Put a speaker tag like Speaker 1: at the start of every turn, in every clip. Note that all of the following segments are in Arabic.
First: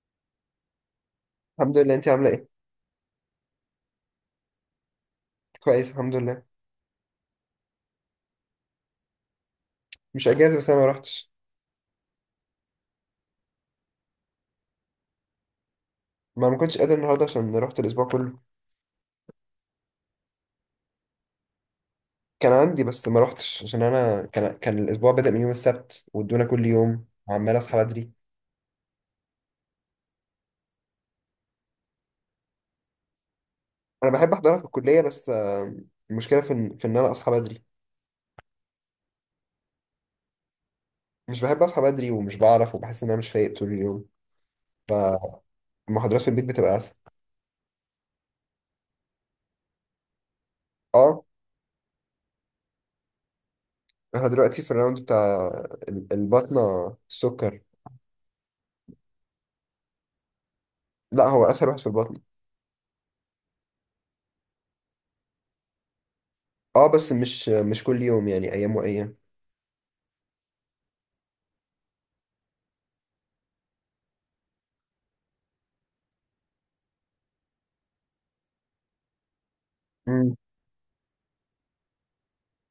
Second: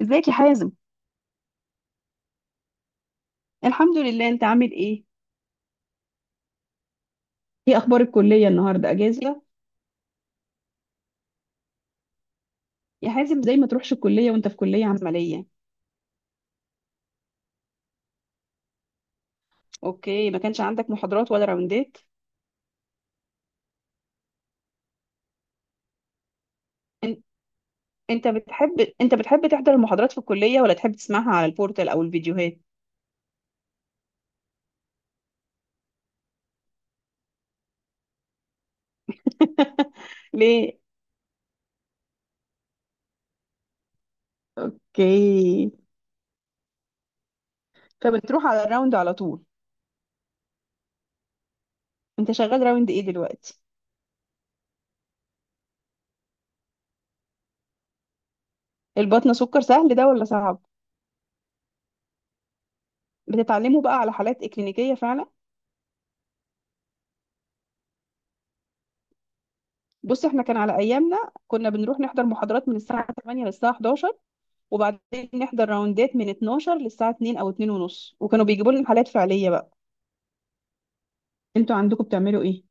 Speaker 1: ازيك يا حازم؟
Speaker 2: الحمد لله، انت عامله ايه؟
Speaker 1: الحمد لله، انت عامل ايه؟
Speaker 2: كويس، الحمد لله.
Speaker 1: ايه اخبار الكليه؟ النهارده اجازه؟
Speaker 2: مش اجازه، بس انا ما روحتش.
Speaker 1: يا حازم زي ما تروحش الكليه وانت في كليه عمليه.
Speaker 2: ما كنتش قادر النهارده عشان رحت الاسبوع كله.
Speaker 1: اوكي، ما كانش عندك محاضرات ولا راوندات؟
Speaker 2: كان عندي، بس ما روحتش عشان انا كان الاسبوع بدأ من يوم السبت، وادونا كل يوم
Speaker 1: ان-
Speaker 2: وعمال اصحى بدري.
Speaker 1: انت بتحب، انت بتحب تحضر المحاضرات في الكليه ولا تحب تسمعها على البورتال او الفيديوهات؟
Speaker 2: انا بحب احضرها في الكليه، بس المشكله في ان انا اصحى بدري.
Speaker 1: ليه؟
Speaker 2: مش بحب اصحى بدري، ومش بعرف، وبحس ان انا مش فايق طول اليوم.
Speaker 1: اوكي.
Speaker 2: فالمحاضرات في البيت بتبقى اسهل.
Speaker 1: فبتروح على الراوند على طول؟
Speaker 2: اه.
Speaker 1: انت شغال راوند ايه دلوقتي؟
Speaker 2: احنا دلوقتي في الراوند بتاع البطنه، السكر.
Speaker 1: البطنه سكر سهل ده ولا صعب؟
Speaker 2: لا، هو اسهل واحد في البطن.
Speaker 1: بتتعلموا بقى على حالات اكلينيكيه فعلا؟
Speaker 2: اه، بس مش كل يوم، يعني ايام وايام.
Speaker 1: بص، احنا كان على ايامنا كنا بنروح نحضر محاضرات من الساعه 8 للساعه 11، وبعدين نحضر راوندات من 12 للساعة 2 أو 2 ونص، وكانوا بيجيبوا لنا حالات فعلية بقى. انتوا عندكم بتعملوا ايه؟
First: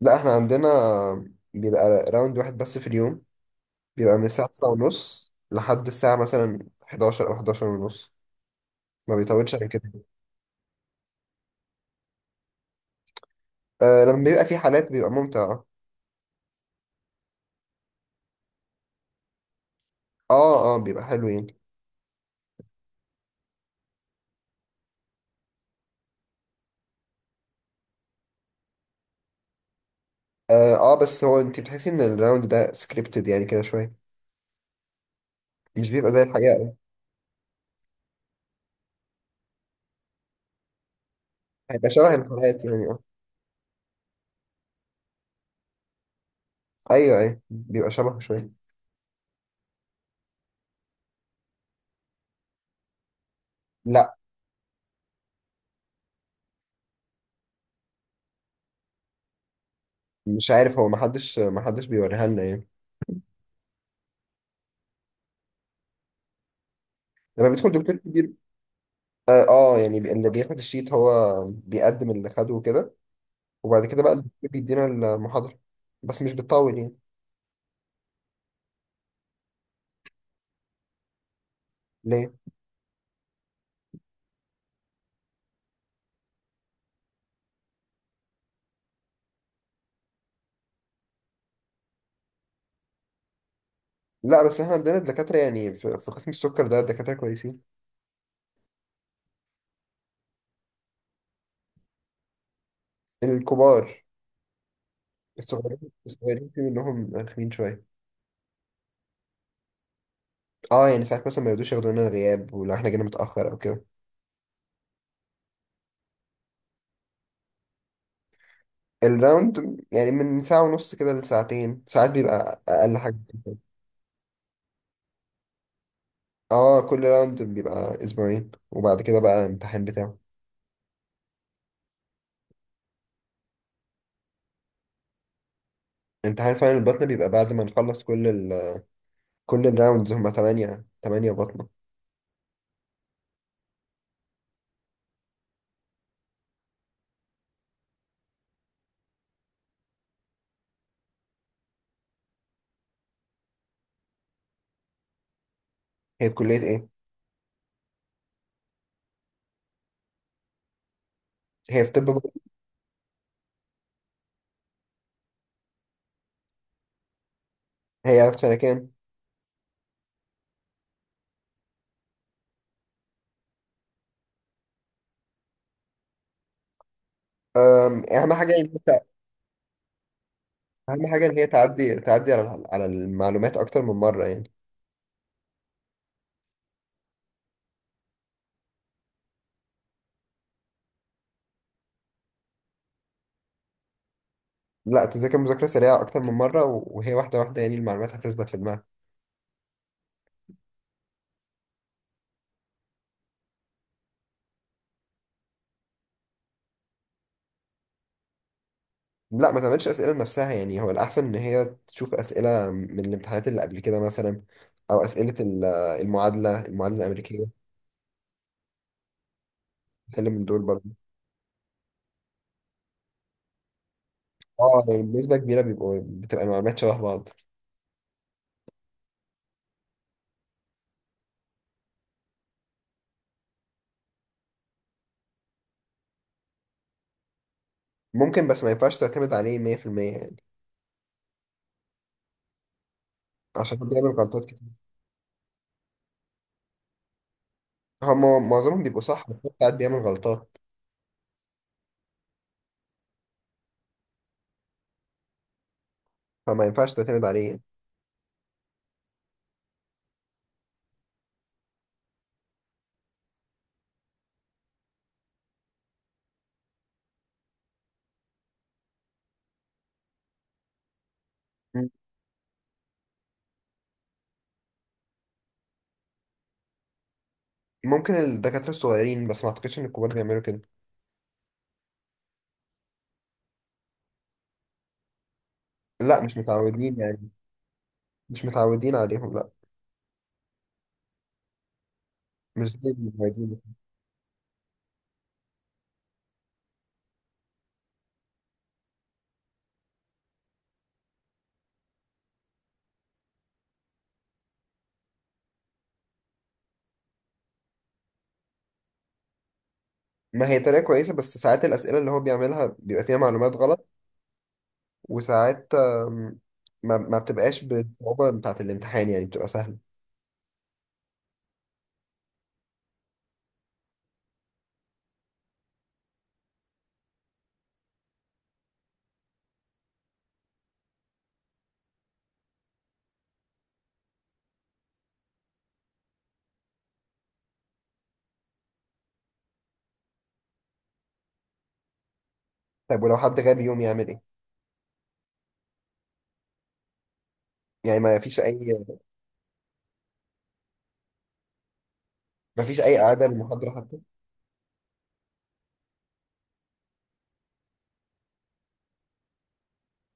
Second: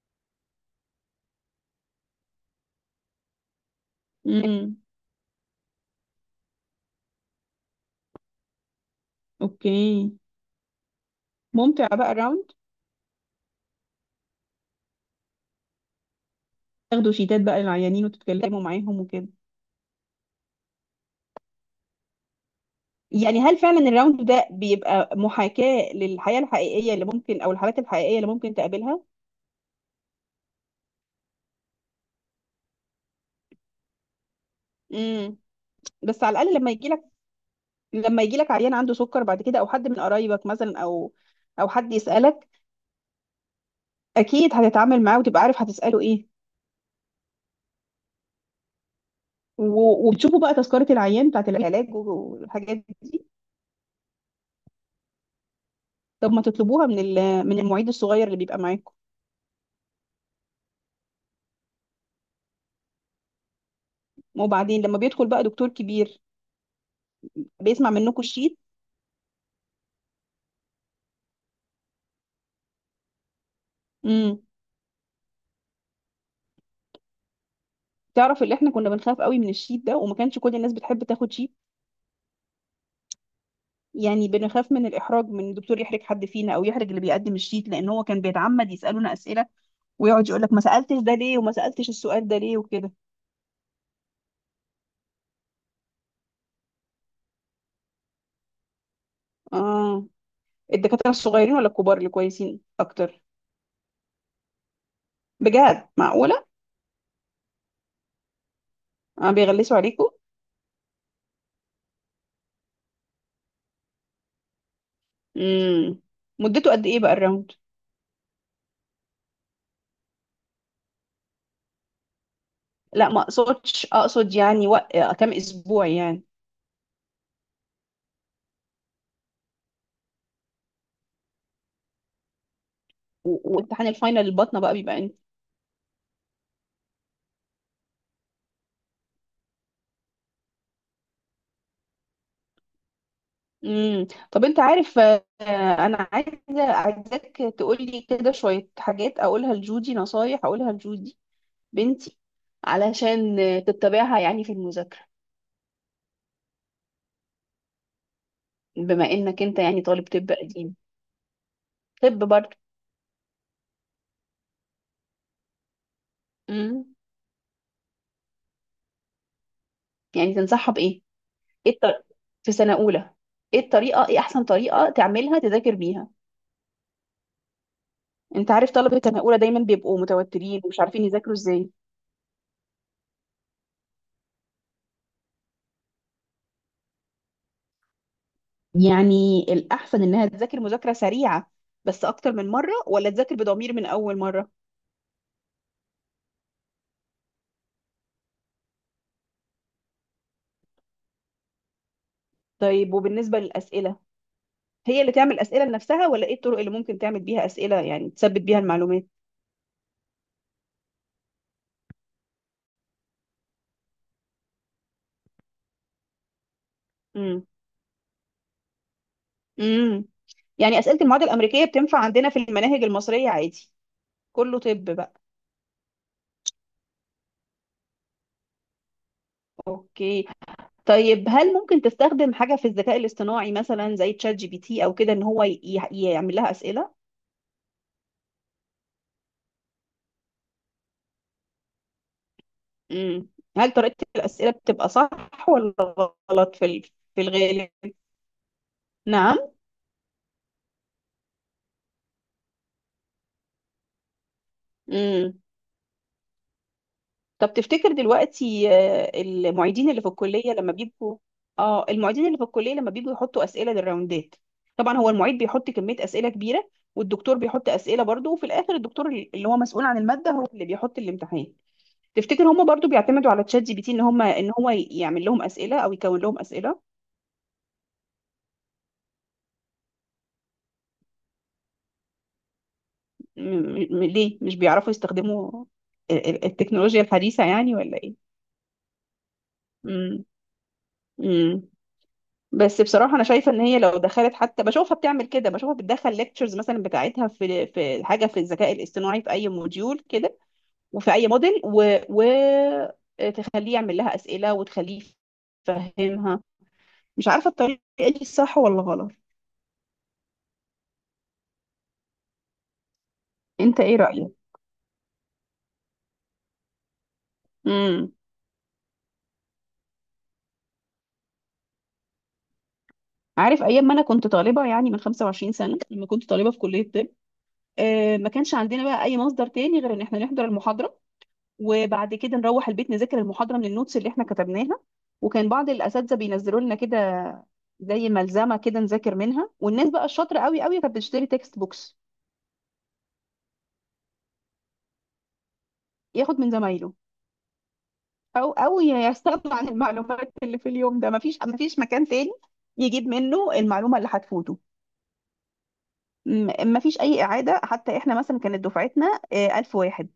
Speaker 2: لا، احنا عندنا بيبقى راوند واحد بس في اليوم. بيبقى من الساعة تسعة
Speaker 1: امم،
Speaker 2: ونص لحد الساعة مثلا 11 أو 11 ونص. ما بيطولش عن كده.
Speaker 1: اوكي. ممتع بقى الراوند؟
Speaker 2: آه، لما بيبقى في حالات بيبقى ممتع، اه.
Speaker 1: تاخدوا شيتات بقى للعيانين وتتكلموا معاهم وكده؟
Speaker 2: اه، بيبقى حلو يعني.
Speaker 1: يعني هل فعلا الراوند ده بيبقى محاكاة للحياة الحقيقية اللي ممكن، أو الحالات الحقيقية اللي ممكن تقابلها؟
Speaker 2: اه، بس هو انت بتحسي ان الراوند ده سكريبتد يعني كده شوية.
Speaker 1: امم.
Speaker 2: مش بيبقى زي
Speaker 1: بس على الأقل
Speaker 2: الحقيقة
Speaker 1: لما
Speaker 2: أوي.
Speaker 1: يجيلك، لما يجيلك عيان عنده سكر بعد كده، أو حد من قرايبك مثلا، أو أو
Speaker 2: هيبقى
Speaker 1: حد
Speaker 2: شبه
Speaker 1: يسألك،
Speaker 2: الحلقات يعني، اه.
Speaker 1: أكيد هتتعامل معاه وتبقى عارف هتسأله ايه.
Speaker 2: ايوه، ايوه، بيبقى شبه شوية.
Speaker 1: وبتشوفوا بقى تذكرة العيان بتاعت العلاج والحاجات دي؟
Speaker 2: لا،
Speaker 1: طب ما تطلبوها من من المعيد الصغير اللي بيبقى معاكم.
Speaker 2: مش عارف، هو محدش بيوريها لنا يعني.
Speaker 1: وبعدين لما بيدخل بقى دكتور كبير،
Speaker 2: لما بيدخل
Speaker 1: بيسمع
Speaker 2: دكتور
Speaker 1: منكم
Speaker 2: كبير.
Speaker 1: الشيت؟
Speaker 2: اه، يعني اللي بياخد الشيت هو بيقدم اللي خده وكده. وبعد كده بقى
Speaker 1: امم.
Speaker 2: الدكتور بيدينا المحاضرة، بس مش بتطول يعني.
Speaker 1: تعرف، اللي احنا كنا بنخاف قوي من الشيت ده، وما كانش كل الناس بتحب تاخد شيت.
Speaker 2: ليه؟
Speaker 1: يعني بنخاف من الاحراج، من الدكتور يحرج حد فينا او يحرج اللي بيقدم الشيت، لان هو كان بيتعمد يسالونا اسئله ويقعد يقول لك ما سالتش ده ليه وما سالتش السؤال ده ليه وكده.
Speaker 2: لا، بس احنا عندنا دكاترة يعني في قسم السكر ده دكاترة كويسين.
Speaker 1: اه، الدكاتره الصغيرين ولا الكبار اللي كويسين اكتر؟
Speaker 2: الكبار.
Speaker 1: بجد؟
Speaker 2: الصغيرين
Speaker 1: معقوله؟
Speaker 2: الصغيرين في منهم رخمين شوية.
Speaker 1: اه، بيغلسوا عليكم؟
Speaker 2: اه، يعني ساعات مثلا ما يرضوش ياخدوا لنا الغياب، ولو احنا جينا متأخر او كده.
Speaker 1: امم. مدته قد ايه بقى الراوند؟
Speaker 2: الراوند يعني من ساعة ونص كده لساعتين، ساعات بيبقى أقل
Speaker 1: لا
Speaker 2: حاجة.
Speaker 1: ما اقصدش، اقصد يعني وق... آه، كام اسبوع يعني.
Speaker 2: اه، كل راوند بيبقى أسبوعين، وبعد كده بقى امتحان بتاعه.
Speaker 1: وامتحان الفاينل البطنه بقى بيبقى امتى؟
Speaker 2: امتحان فعلا البطنة بيبقى بعد ما نخلص كل الراوندز، هما تمانية بطنة.
Speaker 1: امم. طب انت عارف، انا عايزاك تقولي كده شويه حاجات اقولها لجودي، نصايح اقولها لجودي بنتي، علشان تتبعها يعني في المذاكره.
Speaker 2: هي في كلية ايه؟
Speaker 1: بما انك انت يعني طالب طب قديم.
Speaker 2: هي في طب
Speaker 1: طب
Speaker 2: برضه.
Speaker 1: برضه. امم.
Speaker 2: هي في سنة كام؟
Speaker 1: يعني تنصحها بايه؟ ايه الطر... في سنه اولى. ايه الطريقه، ايه احسن طريقه تعملها تذاكر بيها؟
Speaker 2: أهم
Speaker 1: انت
Speaker 2: حاجة إن
Speaker 1: عارف
Speaker 2: أنت.
Speaker 1: طلبة سنة أولى دايما بيبقوا متوترين ومش عارفين
Speaker 2: أهم حاجة
Speaker 1: يذاكروا
Speaker 2: إن هي
Speaker 1: ازاي.
Speaker 2: تعدي على المعلومات أكتر من مرة يعني.
Speaker 1: يعني الأحسن إنها تذاكر مذاكرة سريعة بس أكتر من مرة، ولا تذاكر بضمير من أول مرة؟
Speaker 2: لا، تذاكر مذاكرة سريعة أكتر من مرة، و- وهي واحدة واحدة، يعني المعلومات هتثبت في دماغك.
Speaker 1: طيب وبالنسبة للأسئلة، هي اللي تعمل أسئلة لنفسها، ولا إيه الطرق اللي ممكن تعمل بيها أسئلة يعني تثبت بيها المعلومات؟
Speaker 2: لا، ما تعملش أسئلة لنفسها، يعني هو الأحسن إن هي تشوف أسئلة من الامتحانات اللي قبل كده مثلا، أو أسئلة المعادلة
Speaker 1: امم.
Speaker 2: الأمريكية.
Speaker 1: امم.
Speaker 2: تتكلم من دول
Speaker 1: يعني
Speaker 2: برضه.
Speaker 1: أسئلة المواد الأمريكية بتنفع عندنا في المناهج المصرية عادي؟ كله
Speaker 2: أه،
Speaker 1: طب
Speaker 2: يعني
Speaker 1: بقى.
Speaker 2: بنسبة كبيرة بتبقى المعلومات شبه بعض.
Speaker 1: أوكي. طيب هل ممكن تستخدم حاجة في الذكاء الاصطناعي مثلا زي تشات جي بي تي أو كده إن هو يعمل لها أسئلة؟
Speaker 2: ممكن، بس ما ينفعش تعتمد عليه 100% يعني،
Speaker 1: مم. هل
Speaker 2: عشان
Speaker 1: طريقة
Speaker 2: بيعمل غلطات.
Speaker 1: الأسئلة بتبقى صح ولا غلط في في الغالب؟
Speaker 2: هما معظمهم بيبقوا صح، بس
Speaker 1: نعم.
Speaker 2: هو ساعات بيعمل غلطات،
Speaker 1: مم.
Speaker 2: فما ينفعش تعتمد عليه
Speaker 1: طب
Speaker 2: يعني.
Speaker 1: تفتكر دلوقتي، المعيدين اللي في الكلية لما بيجوا يحطوا أسئلة للراوندات، طبعا هو المعيد بيحط كمية أسئلة كبيرة والدكتور بيحط أسئلة برضه، وفي الآخر الدكتور اللي هو مسؤول عن المادة هو اللي بيحط الامتحان،
Speaker 2: مم.
Speaker 1: تفتكر هم برضه بيعتمدوا على تشات جي بي تي ان هم ان هو يعمل لهم أسئلة او يكون لهم أسئلة؟
Speaker 2: ممكن الدكاترة الصغيرين، بس ما اعتقدش ان الكبار بيعملوا كده.
Speaker 1: م- ليه، مش بيعرفوا يستخدموا
Speaker 2: لا، مش متعودين
Speaker 1: التكنولوجيا
Speaker 2: يعني.
Speaker 1: الحديثة يعني ولا ايه؟
Speaker 2: مش متعودين عليهم، لا.
Speaker 1: مم. مم.
Speaker 2: مش
Speaker 1: بس
Speaker 2: زي
Speaker 1: بصراحة أنا شايفة
Speaker 2: المتعودين.
Speaker 1: إن هي لو دخلت، حتى بشوفها بتعمل كده، بشوفها بتدخل ليكتشرز مثلا بتاعتها في في حاجة في الذكاء الاصطناعي في أي موديول كده، وفي أي موديل و... تخليه يعمل لها أسئلة وتخليه يفهمها. مش عارفة الطريقة دي صح ولا غلط.
Speaker 2: ما هي طريقة كويسة، بس ساعات الأسئلة اللي هو بيعملها بيبقى فيها معلومات
Speaker 1: أنت
Speaker 2: غلط.
Speaker 1: إيه رأيك؟
Speaker 2: وساعات، آم، ما بتبقاش
Speaker 1: مم.
Speaker 2: بالصعوبة بتاعة الامتحان، يعني بتبقى سهلة.
Speaker 1: عارف، أيام ما أنا كنت طالبة، يعني من 25 سنة لما كنت طالبة في كلية طب، ما كانش عندنا بقى اي مصدر تاني غير ان احنا نحضر المحاضره، وبعد كده نروح البيت نذاكر المحاضره من النوتس اللي احنا كتبناها. وكان بعض الاساتذه بينزلوا لنا كده زي ملزمه كده نذاكر منها، والناس بقى الشاطره قوي قوي كانت بتشتري تكست بوكس.
Speaker 2: طيب، ولو حد غاب يوم يعمل ايه؟
Speaker 1: ياخد من زمايله،
Speaker 2: يعني ما فيش أي.
Speaker 1: او يستغنى عن المعلومات اللي في اليوم ده. مفيش، مكان تاني
Speaker 2: ما فيش أي
Speaker 1: يجيب
Speaker 2: إعادة
Speaker 1: منه
Speaker 2: للمحاضرة حتى.
Speaker 1: المعلومه اللي هتفوته. مفيش اي اعاده حتى. احنا مثلا كانت دفعتنا 1000 واحد،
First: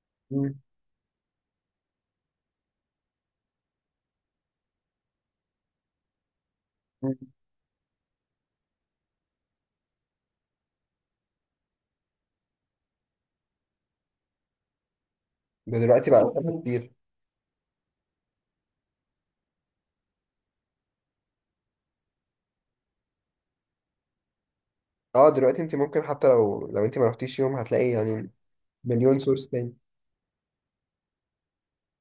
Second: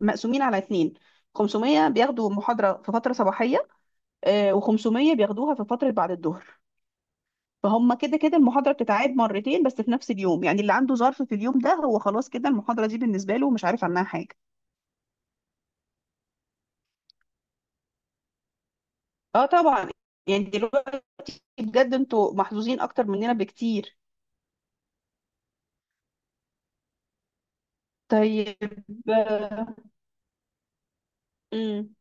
Speaker 1: مقسومين
Speaker 2: مم.
Speaker 1: على اتنين. 500 بياخدوا محاضره في فتره صباحيه، و500 بياخدوها في فترة بعد الظهر.
Speaker 2: مم.
Speaker 1: فهم كده كده المحاضرة بتتعاد مرتين بس في نفس اليوم، يعني اللي عنده ظرف في اليوم ده هو خلاص كده المحاضرة دي بالنسبة له مش عارف عنها حاجة.
Speaker 2: ده دلوقتي بقى أسهل كتير.
Speaker 1: اه طبعا. يعني دلوقتي بجد انتوا محظوظين اكتر مننا بكتير.
Speaker 2: اه، دلوقتي انت ممكن حتى لو انت ما رحتيش يوم هتلاقي يعني
Speaker 1: طيب.
Speaker 2: مليون سورس
Speaker 1: آه،
Speaker 2: تاني.
Speaker 1: مم.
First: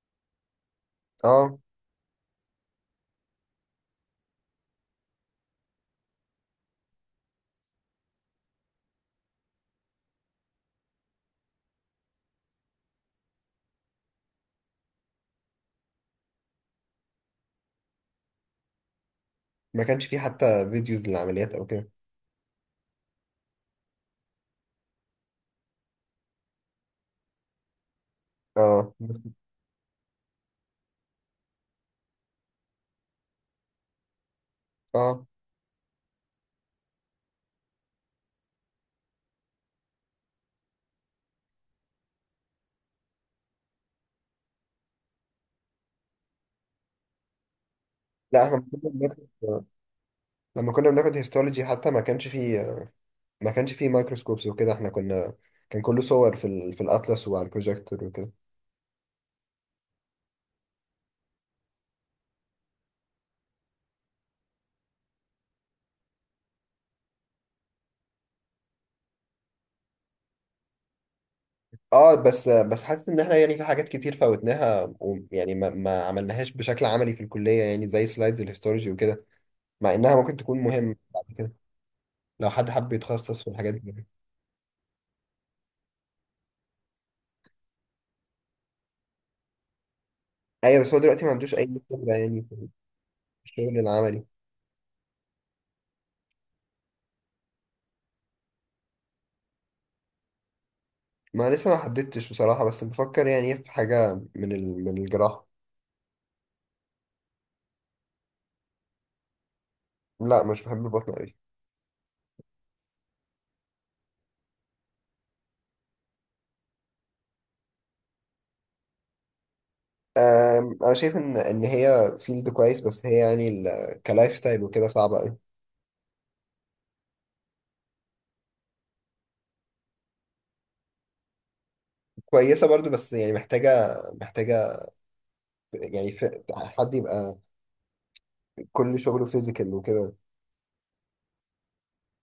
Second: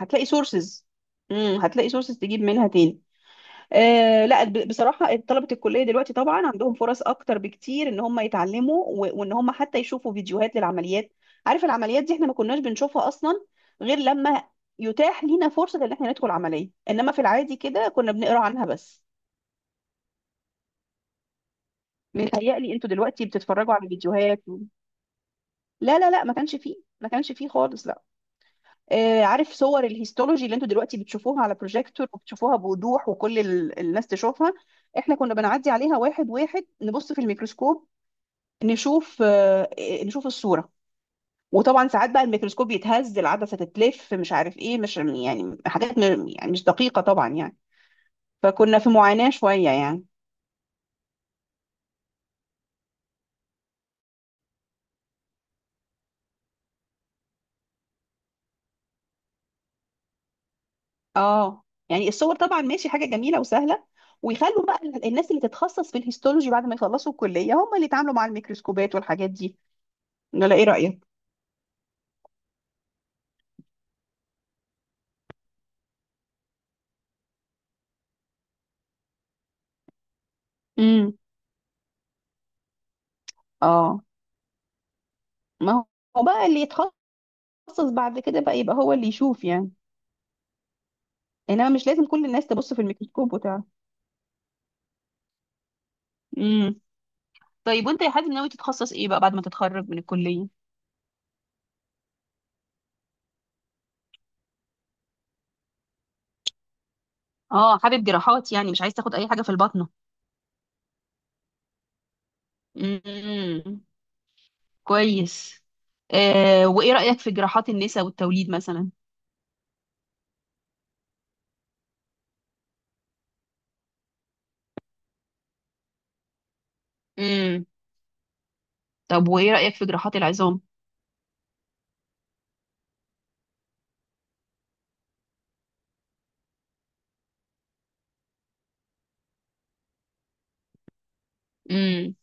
Speaker 1: هتلاقي سورسز.
Speaker 2: اه.
Speaker 1: امم، هتلاقي سورسز تجيب منها تاني. آه لا، بصراحة طلبة الكلية دلوقتي طبعا عندهم فرص أكتر بكتير إن هم يتعلموا، وإن هم حتى يشوفوا فيديوهات للعمليات. عارف، العمليات دي إحنا ما كناش بنشوفها أصلا غير لما يتاح لينا فرصة إن إحنا ندخل عملية، إنما في العادي كده كنا بنقرأ عنها بس.
Speaker 2: ما كانش فيه حتى فيديوز للعمليات او كده؟
Speaker 1: متهيألي أنتوا دلوقتي بتتفرجوا على فيديوهات لا لا لا، ما كانش فيه، ما كانش فيه خالص، لا.
Speaker 2: اه، بس.
Speaker 1: آه، عارف صور الهيستولوجي اللي أنتوا دلوقتي بتشوفوها على بروجيكتور وبتشوفوها بوضوح وكل الناس تشوفها، إحنا
Speaker 2: اه.
Speaker 1: كنا بنعدي عليها واحد واحد نبص في الميكروسكوب، نشوف، نشوف الصورة. وطبعا ساعات بقى الميكروسكوب يتهز، العدسة تتلف، مش عارف ايه، مش يعني حاجات يعني مش دقيقة طبعا يعني.
Speaker 2: لا، احنا
Speaker 1: فكنا في
Speaker 2: كنا بناخد.
Speaker 1: معاناة شوية يعني.
Speaker 2: لما كنا بناخد هيستولوجي حتى ما كانش فيه. ما كانش فيه مايكروسكوبس وكده، احنا كنا كان كله صور في الاطلس وعلى البروجيكتور وكده.
Speaker 1: اه، يعني الصور طبعا ماشي، حاجة جميلة وسهلة، ويخلوا بقى الناس اللي تتخصص في الهيستولوجي بعد ما يخلصوا الكلية هم اللي يتعاملوا مع الميكروسكوبات والحاجات دي. ولا ايه رأيك؟
Speaker 2: اه، بس حاسس ان احنا يعني في حاجات كتير فوتناها، ويعني ما عملناهاش بشكل عملي في الكلية، يعني زي سلايدز الهيستولوجي وكده. مع انها ممكن تكون مهمة
Speaker 1: امم.
Speaker 2: بعد كده، لو حد حب يتخصص في الحاجات
Speaker 1: اه،
Speaker 2: دي.
Speaker 1: ما هو بقى اللي يتخصص بعد كده بقى يبقى هو اللي يشوف يعني.
Speaker 2: ايوه، بس هو دلوقتي ما عندوش
Speaker 1: انما
Speaker 2: اي
Speaker 1: مش لازم
Speaker 2: خبره
Speaker 1: كل
Speaker 2: يعني
Speaker 1: الناس
Speaker 2: في
Speaker 1: تبص في الميكروسكوب وتعرف.
Speaker 2: الشغل العملي.
Speaker 1: طيب، وانت يا حازم ناوي تتخصص ايه بقى بعد ما تتخرج من الكلية؟
Speaker 2: ما لسه ما حددتش بصراحه، بس بفكر يعني في حاجه من الجراحه.
Speaker 1: اه، حابب جراحات يعني، مش عايز تاخد اي حاجة في البطنة؟
Speaker 2: لا، مش بحب البطن قوي.
Speaker 1: امم، كويس. آه وايه رأيك في جراحات النساء والتوليد مثلا؟
Speaker 2: انا شايف ان هي فيلد كويس، بس هي يعني كلايف ستايل وكده صعبه قوي.
Speaker 1: امم. طب وايه رأيك في جراحات العظام؟
Speaker 2: كويسه برضو، بس يعني محتاجه، محتاجه، يعني في حد يبقى كل شغله فيزيكال وكده،
Speaker 1: امم.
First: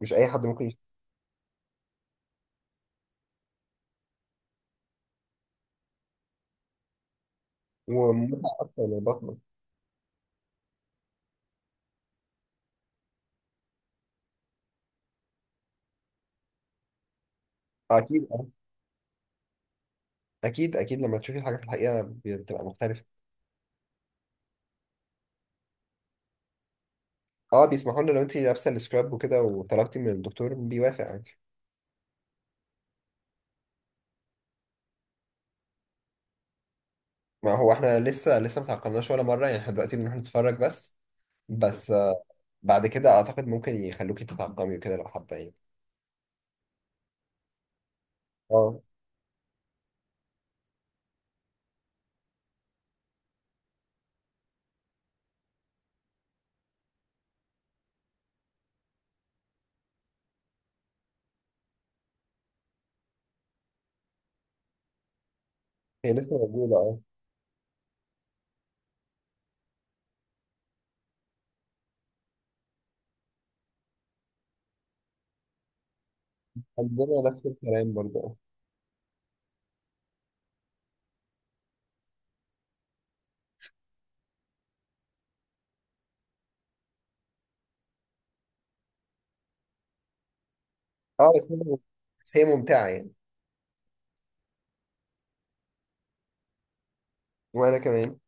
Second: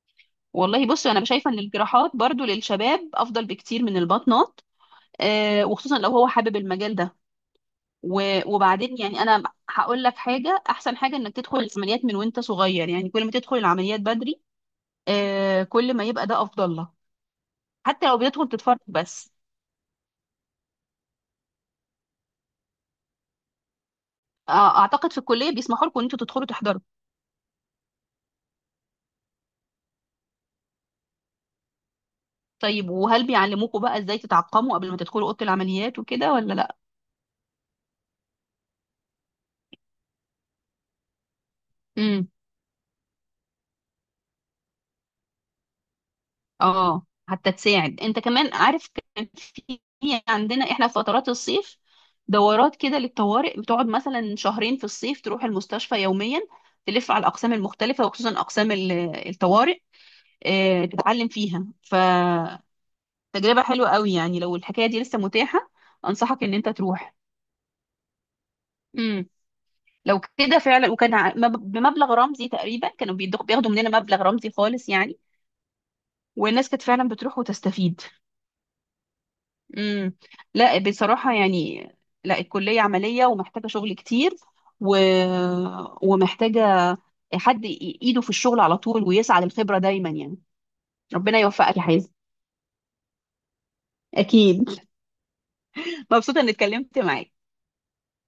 Speaker 2: مش اي حد ممكن يشتغل.
Speaker 1: والله بص، انا شايفة ان الجراحات برضو للشباب افضل بكتير من البطنات. آه، وخصوصا لو هو حابب المجال ده.
Speaker 2: ومتعه اكتر من
Speaker 1: وبعدين يعني
Speaker 2: البطن.
Speaker 1: انا هقول لك حاجة، احسن حاجة انك تدخل العمليات من وانت صغير. يعني كل ما تدخل العمليات بدري، آه، كل ما يبقى ده افضل لك، حتى لو
Speaker 2: اكيد، أه.
Speaker 1: بيدخل تتفرج بس.
Speaker 2: اكيد، اكيد، لما تشوفي الحاجه في الحقيقه بتبقى مختلفه.
Speaker 1: آه، اعتقد في الكليه بيسمحوا لكم ان انتوا تدخلوا تحضروا.
Speaker 2: اه، بيسمحوا لنا لو انت لابسه السكراب وكده وطلبتي من الدكتور بيوافق عادي.
Speaker 1: طيب وهل بيعلموكم بقى ازاي تتعقموا قبل ما تدخلوا اوضه العمليات وكده ولا لا؟
Speaker 2: ما هو احنا لسه ما تعقمناش ولا مره، يعني احنا دلوقتي بنروح نتفرج بس. بس
Speaker 1: امم.
Speaker 2: بعد كده اعتقد ممكن يخلوكي تتعقمي وكده لو حابه يعني.
Speaker 1: اه، حتى تساعد انت كمان،
Speaker 2: اه،
Speaker 1: عارف. كان في عندنا احنا في فترات الصيف دورات كده للطوارئ، بتقعد مثلا شهرين في الصيف تروح المستشفى يوميا، تلف على الاقسام المختلفه وخصوصا اقسام الطوارئ. آه، تتعلم فيها، فتجربه حلوه قوي يعني. لو الحكايه دي لسه متاحه
Speaker 2: هي لسه
Speaker 1: انصحك ان انت
Speaker 2: موجوده، اه.
Speaker 1: تروح. لو كده فعلا، وكان بمبلغ رمزي تقريبا، كانوا بياخدوا مننا مبلغ رمزي خالص يعني، والناس كانت فعلا
Speaker 2: عندنا
Speaker 1: بتروح
Speaker 2: نفس الكلام
Speaker 1: وتستفيد.
Speaker 2: برضه، اه.
Speaker 1: امم. لا بصراحة يعني، لا، الكلية عملية ومحتاجة شغل كتير، و... ومحتاجة حد ايده في الشغل على طول ويسعى للخبرة دايما يعني.
Speaker 2: اه،
Speaker 1: ربنا
Speaker 2: بس هي،
Speaker 1: يوفقك يا حازم.
Speaker 2: بس هي ممتعه يعني.
Speaker 1: اكيد. مبسوطة اني اتكلمت معاك.
Speaker 2: وانا كمان.